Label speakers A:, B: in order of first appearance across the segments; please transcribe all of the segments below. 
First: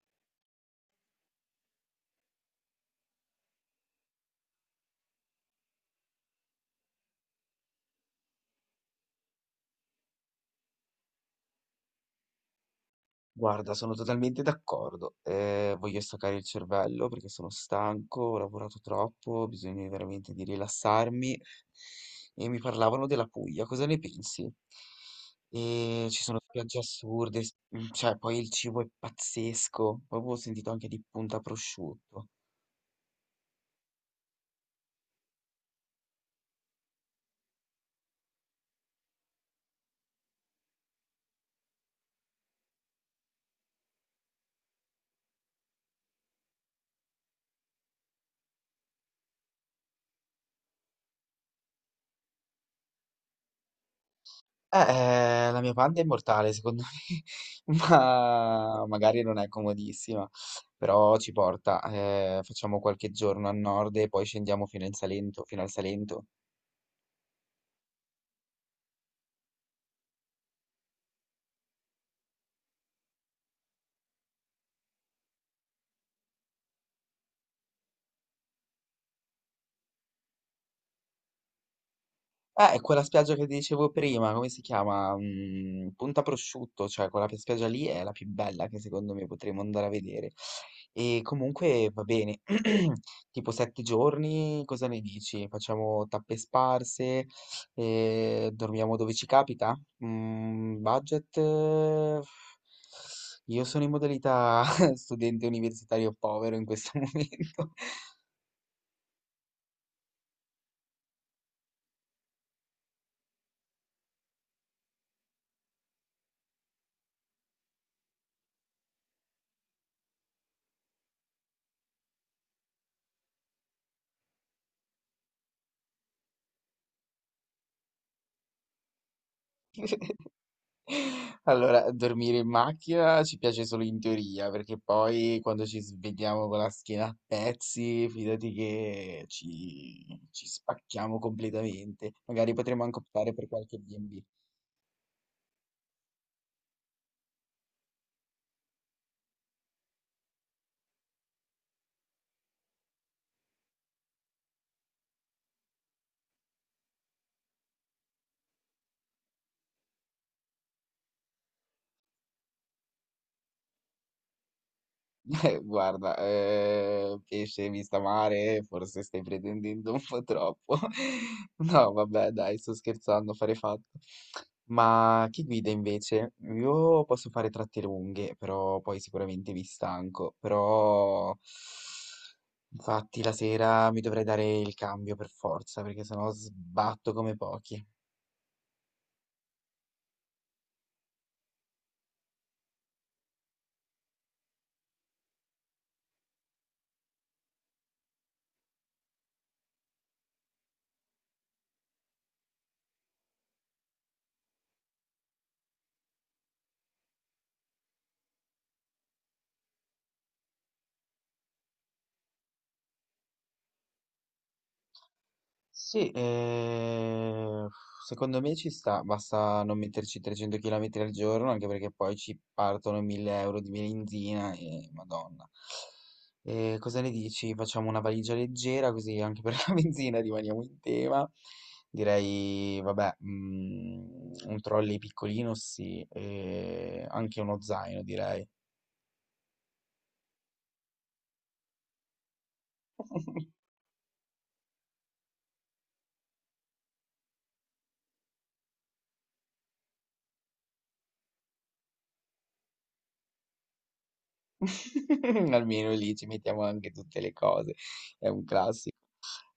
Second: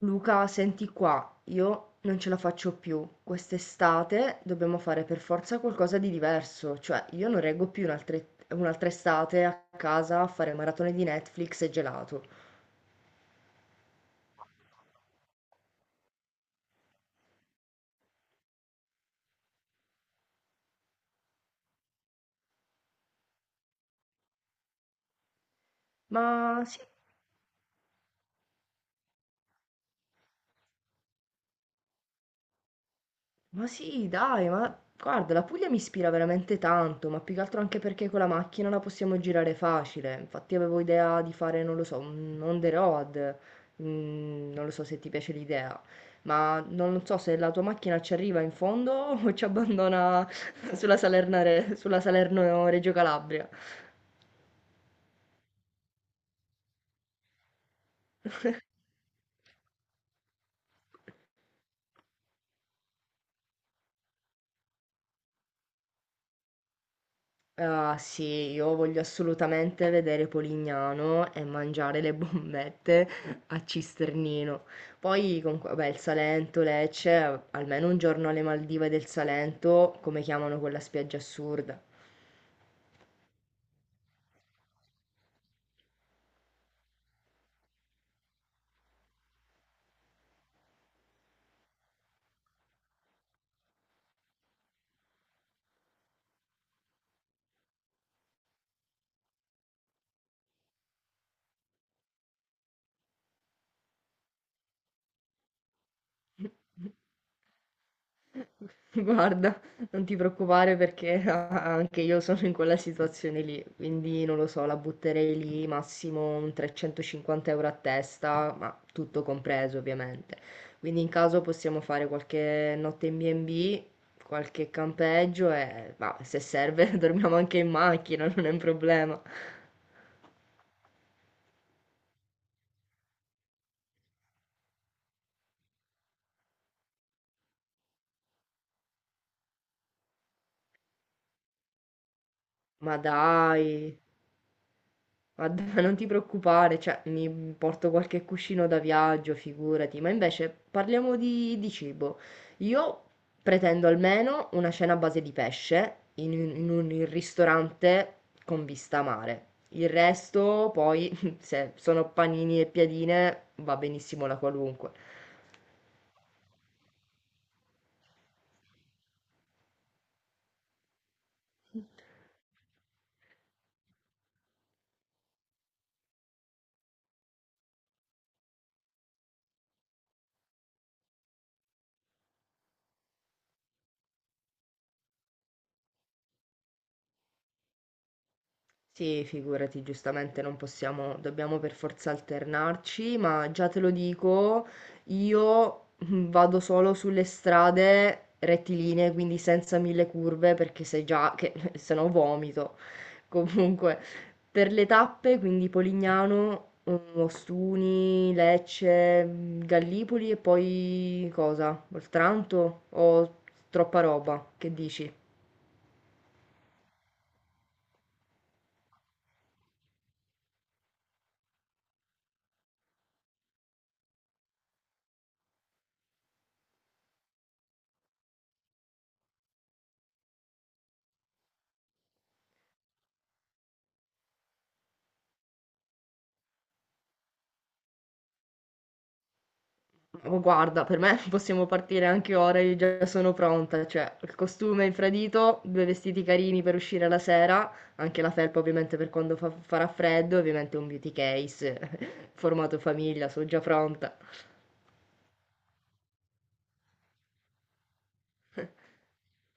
A: Luca, senti qua, io non ce la faccio più. Quest'estate dobbiamo fare per forza qualcosa di diverso, cioè io non reggo più un'altra estate a casa a fare maratone di Netflix e gelato.
B: Guarda, sono totalmente d'accordo. Voglio staccare il cervello perché sono stanco, ho lavorato troppo, ho bisogno veramente di rilassarmi. E mi parlavano della Puglia, cosa ne pensi? E ci sono
A: Ma
B: spiagge
A: sì,
B: assurde, cioè poi il cibo è pazzesco. Poi avevo sentito anche di Punta Prosciutto.
A: Ma sì, dai, ma guarda, la Puglia mi ispira veramente tanto, ma più che altro anche perché con la macchina la possiamo girare facile. Infatti avevo idea di fare, non lo so, un on the road. Non lo so se ti piace l'idea, ma non so se la tua macchina ci arriva in fondo o ci abbandona sulla Salerno-Reggio Calabria.
B: Eh, la mia panda è immortale, secondo me, ma magari non è comodissima, però ci porta. Facciamo qualche giorno a nord e poi scendiamo fino in Salento, fino al Salento.
A: Ah sì, io voglio assolutamente vedere Polignano e mangiare le bombette a Cisternino. Poi, comunque, vabbè, il Salento, Lecce, almeno un giorno alle Maldive del Salento, come chiamano quella spiaggia assurda.
B: È quella spiaggia che ti dicevo prima, come si chiama? Punta Prosciutto, cioè quella spiaggia lì è la più bella che secondo me potremmo andare a vedere. E comunque va bene, tipo 7 giorni, cosa ne dici? Facciamo tappe sparse, dormiamo dove ci capita? Budget? Io sono in modalità studente universitario povero in questo momento.
A: Guarda, non ti preoccupare perché anche io sono in quella situazione lì, quindi non lo so, la butterei lì massimo un 350 euro a testa, ma tutto compreso ovviamente. Quindi in caso possiamo fare qualche notte in B&B, qualche campeggio e bah, se serve dormiamo anche in macchina, non è un problema.
B: Allora, dormire in macchina ci piace solo in teoria, perché poi quando ci svegliamo con la schiena a pezzi, fidati che ci spacchiamo completamente. Magari potremmo
A: Ma
B: anche optare per
A: dai,
B: qualche B&B.
A: guarda, non ti preoccupare, cioè, mi porto qualche cuscino da viaggio, figurati, ma invece parliamo di cibo. Io pretendo almeno una cena a base di pesce in un ristorante con vista a mare. Il resto, poi, se sono panini e piadine, va benissimo la qualunque.
B: Guarda, pesce vista mare, forse stai pretendendo un po' troppo. No, vabbè, dai, sto scherzando, fare fatto. Ma chi guida invece? Io posso fare tratte lunghe, però poi sicuramente mi stanco. Però, infatti, la sera mi dovrei dare il cambio per forza, perché sennò sbatto come pochi.
A: Sì, figurati, giustamente non possiamo, dobbiamo per forza alternarci, ma già te lo dico, io vado solo sulle strade rettilinee, quindi senza mille curve, perché se già che se no vomito. Comunque, per le tappe, quindi Polignano, Ostuni, Lecce, Gallipoli e poi cosa? Oltranto o troppa roba? Che dici?
B: Sì, secondo me ci sta, basta non metterci 300 km al giorno, anche perché poi ci partono 1000 euro di benzina e madonna. Cosa ne dici? Facciamo una valigia leggera, così anche per la benzina rimaniamo in tema. Direi, vabbè, un trolley piccolino, sì, e anche uno zaino, direi.
A: Oh, guarda, per me possiamo partire anche ora, io già sono pronta, cioè il costume infradito, due vestiti carini per uscire la sera, anche la felpa ovviamente per quando farà freddo, ovviamente un beauty case formato famiglia, sono già pronta.
B: Almeno lì ci mettiamo anche tutte le cose, è un classico.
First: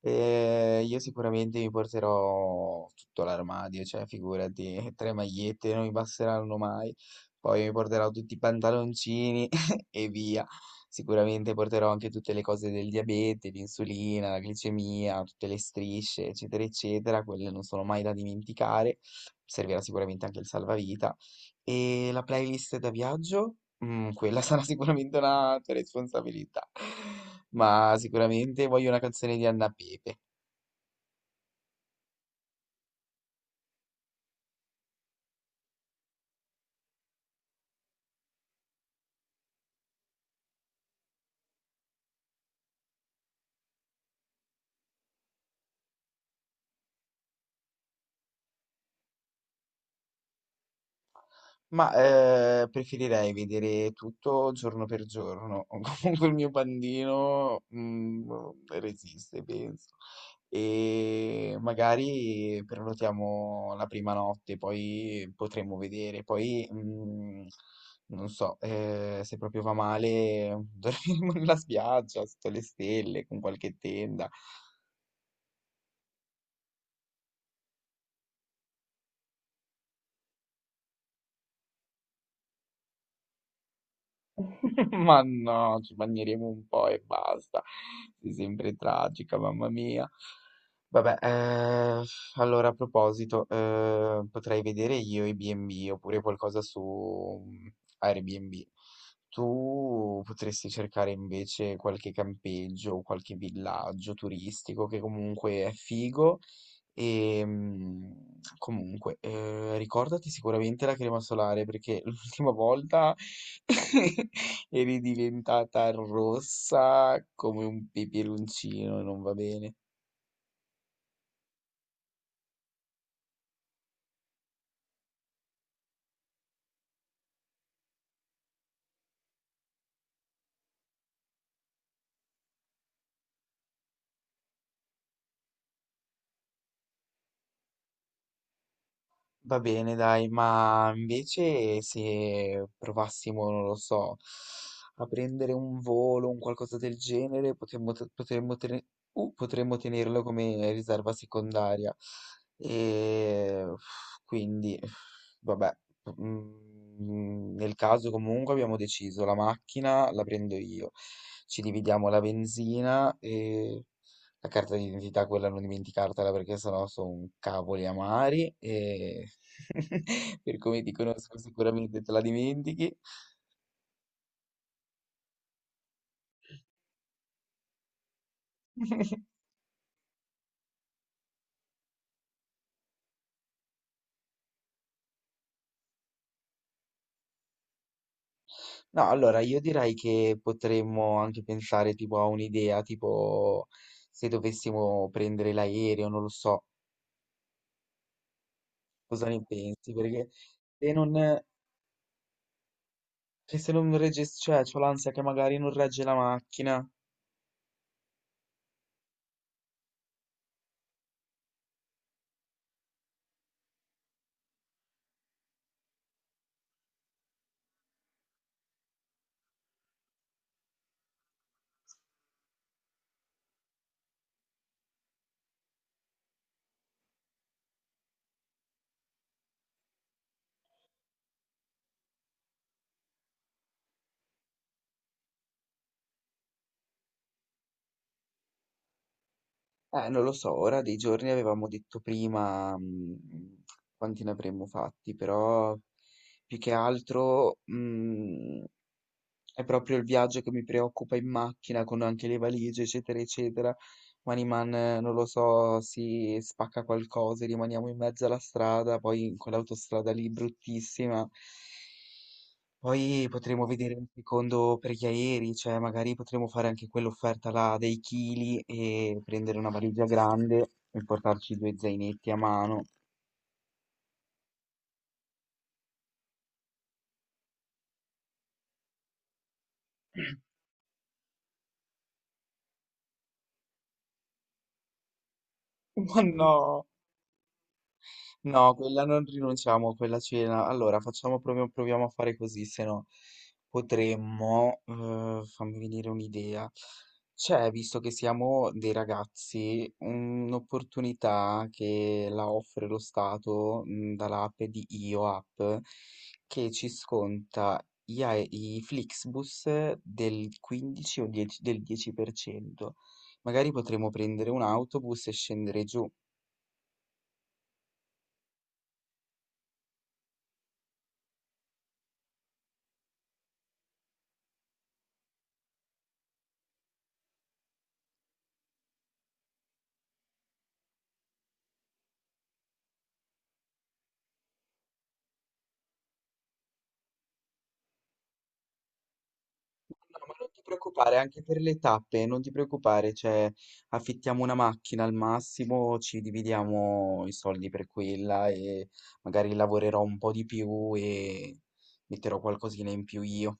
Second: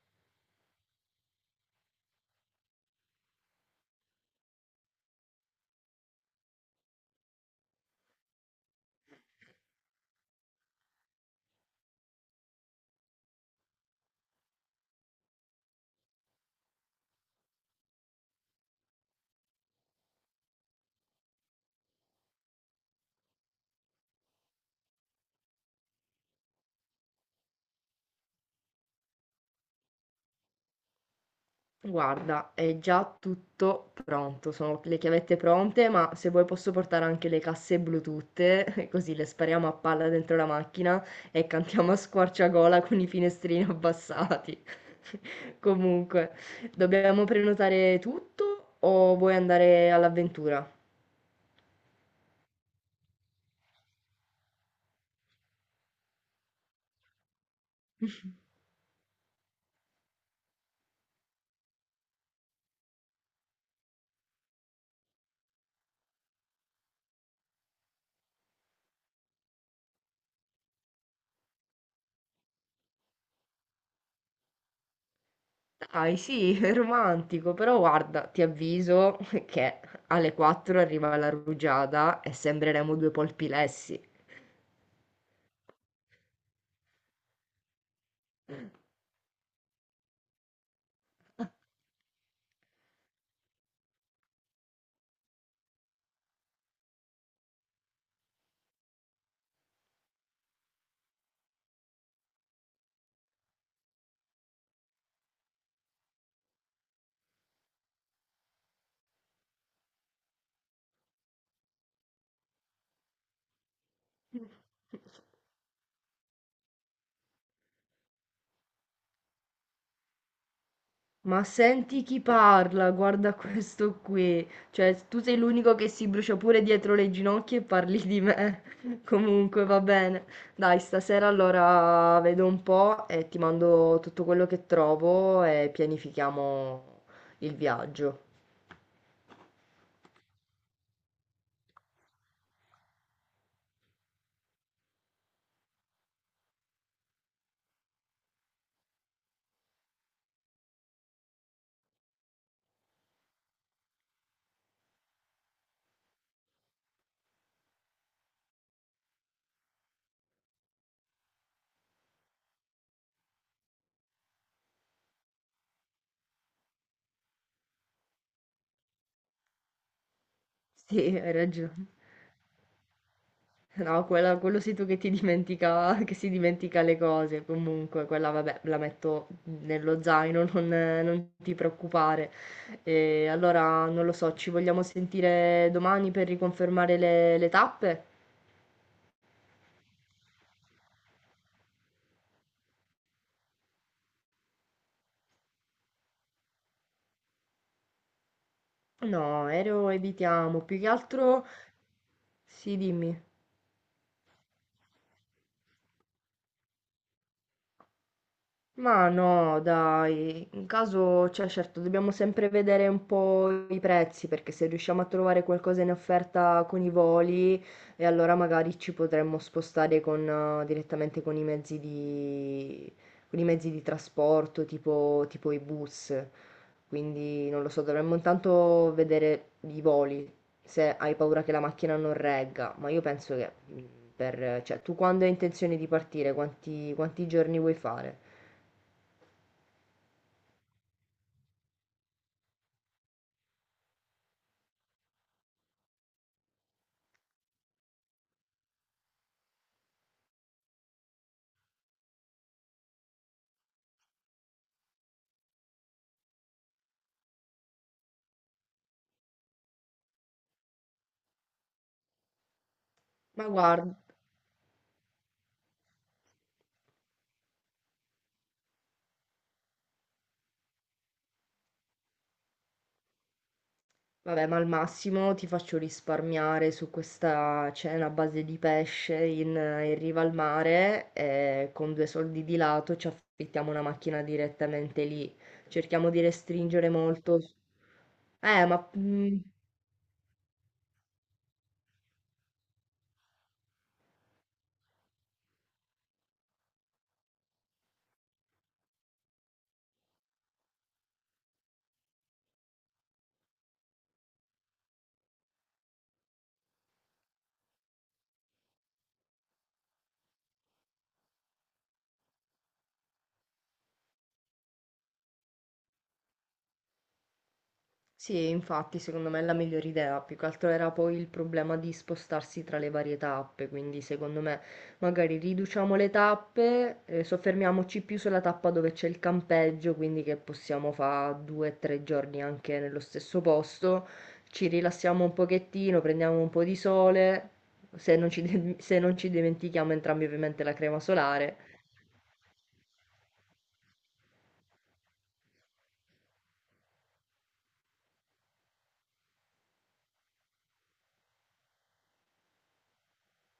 B: Io sicuramente mi porterò tutto l'armadio, cioè figurati, tre magliette non mi basteranno mai. Poi mi porterò tutti i pantaloncini e via. Sicuramente porterò anche tutte le cose del diabete, l'insulina, la glicemia, tutte le strisce, eccetera, eccetera. Quelle non sono mai da dimenticare. Servirà sicuramente anche il salvavita. E la playlist da viaggio? Quella sarà sicuramente una tua responsabilità, ma sicuramente voglio una canzone di Anna Pepe.
A: Guarda, è già tutto pronto, sono le chiavette pronte, ma se vuoi posso portare anche le casse Bluetooth, così le spariamo a palla dentro la macchina e cantiamo a squarciagola con i finestrini abbassati. Comunque, dobbiamo prenotare tutto o vuoi andare all'avventura?
B: Ma preferirei vedere tutto giorno per giorno. Comunque il mio pandino resiste, penso. E magari prenotiamo la prima notte, poi potremo vedere. Poi non so, se proprio va male, dormiremo nella spiaggia, sotto le stelle, con qualche tenda.
A: Dai, sì, è romantico, però guarda, ti avviso che alle 4 arriva la rugiada e sembreremo due polpilessi.
B: Ma no, ci bagneremo un po' e basta. Sei sempre tragica, mamma mia. Vabbè, allora a proposito, potrei vedere io i B&B oppure qualcosa su Airbnb. Tu potresti cercare invece qualche campeggio o qualche villaggio turistico che comunque è figo e comunque, ricordati sicuramente la crema solare perché l'ultima volta eri diventata rossa come un peperoncino e non va bene.
A: Ma senti chi parla, guarda questo qui. Cioè, tu sei l'unico che si brucia pure dietro le ginocchia e parli di me. Comunque, va bene. Dai, stasera allora vedo un po' e ti mando tutto quello che trovo e pianifichiamo il viaggio.
B: Va bene, dai, ma invece se provassimo, non lo so, a prendere un volo, un qualcosa del genere, potremmo tenerlo come riserva secondaria. E uff, quindi, vabbè, nel caso comunque abbiamo deciso, la macchina la prendo io, ci dividiamo la benzina, la carta d'identità, quella non dimenticartela perché sennò sono cavoli amari e per come ti
A: Sì, hai
B: conosco
A: ragione.
B: sicuramente te la dimentichi.
A: No, quello sei tu che ti dimentica, che si dimentica le cose. Comunque, quella vabbè, la metto nello zaino, non ti preoccupare. E allora, non lo so, ci vogliamo sentire domani per riconfermare le tappe?
B: No, allora io direi che potremmo anche pensare tipo a un'idea, tipo se dovessimo prendere l'aereo, non lo so, cosa ne
A: No, aereo
B: pensi? Perché
A: evitiamo. Più che
B: se non,
A: altro, sì, dimmi.
B: che se non regge, cioè, c'ho l'ansia che magari non regge la macchina.
A: Ma no, dai, in caso, cioè certo, dobbiamo sempre vedere un po' i prezzi, perché se riusciamo a trovare qualcosa in offerta con i voli, e allora magari ci potremmo spostare con, direttamente con i mezzi di, con i mezzi di trasporto, tipo i bus. Quindi non lo so, dovremmo intanto vedere i voli, se hai paura che la macchina non regga, ma io penso che, per, cioè, tu quando hai intenzione di partire, quanti giorni vuoi fare?
B: Non lo so, ora dei giorni avevamo detto prima, quanti ne avremmo fatti, però più che altro, è proprio il viaggio che mi preoccupa in macchina con anche le valigie, eccetera, eccetera. Maniman, non lo so, si spacca qualcosa, e rimaniamo in mezzo alla strada, poi in quell'autostrada lì bruttissima. Poi
A: Ma
B: potremo vedere
A: guarda,
B: un secondo per gli aerei, cioè magari potremo fare anche quell'offerta là dei chili e prendere una valigia grande e portarci due zainetti a mano.
A: vabbè, ma al massimo ti faccio risparmiare su questa cena a base di pesce in riva al mare e con due soldi di lato ci affittiamo una macchina direttamente lì. Cerchiamo
B: Ma
A: di
B: no!
A: restringere molto. Eh,
B: No,
A: ma
B: quella, non
A: mm,
B: rinunciamo a quella cena. Allora, facciamo, proviamo a fare così, se no potremmo, fammi venire un'idea. C'è, visto che siamo dei ragazzi, un'opportunità che la offre lo Stato, dall'app di Io App, che ci sconta i Flixbus del 15 o 10 del 10%. Magari potremmo prendere un autobus e scendere giù.
A: Sì, infatti, secondo me è la migliore idea. Più che altro era poi il problema di spostarsi tra le varie tappe, quindi secondo me magari riduciamo le tappe, soffermiamoci più sulla tappa dove c'è il campeggio, quindi che possiamo fare 2 o 3 giorni anche nello stesso posto, ci rilassiamo un pochettino, prendiamo un po' di sole, se non ci, se non ci dimentichiamo entrambi
B: No, ma non ti
A: ovviamente la crema
B: preoccupare, anche per
A: solare.
B: le tappe, non ti preoccupare, cioè affittiamo una macchina al massimo, ci dividiamo i soldi per quella e magari lavorerò un po' di più e metterò qualcosina in più io.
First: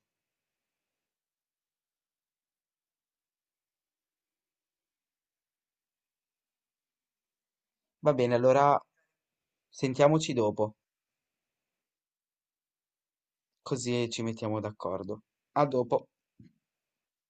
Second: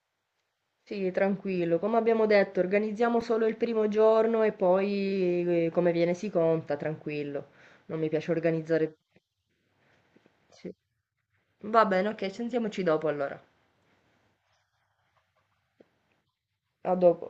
A: Sì, tranquillo. Come abbiamo detto, organizziamo solo il primo giorno e poi come viene si conta, tranquillo. Non mi
B: Va
A: piace
B: bene, allora
A: organizzare.
B: sentiamoci
A: Sì.
B: dopo,
A: Va bene, ok, sentiamoci dopo allora.
B: così ci mettiamo d'accordo. A dopo.
A: A dopo.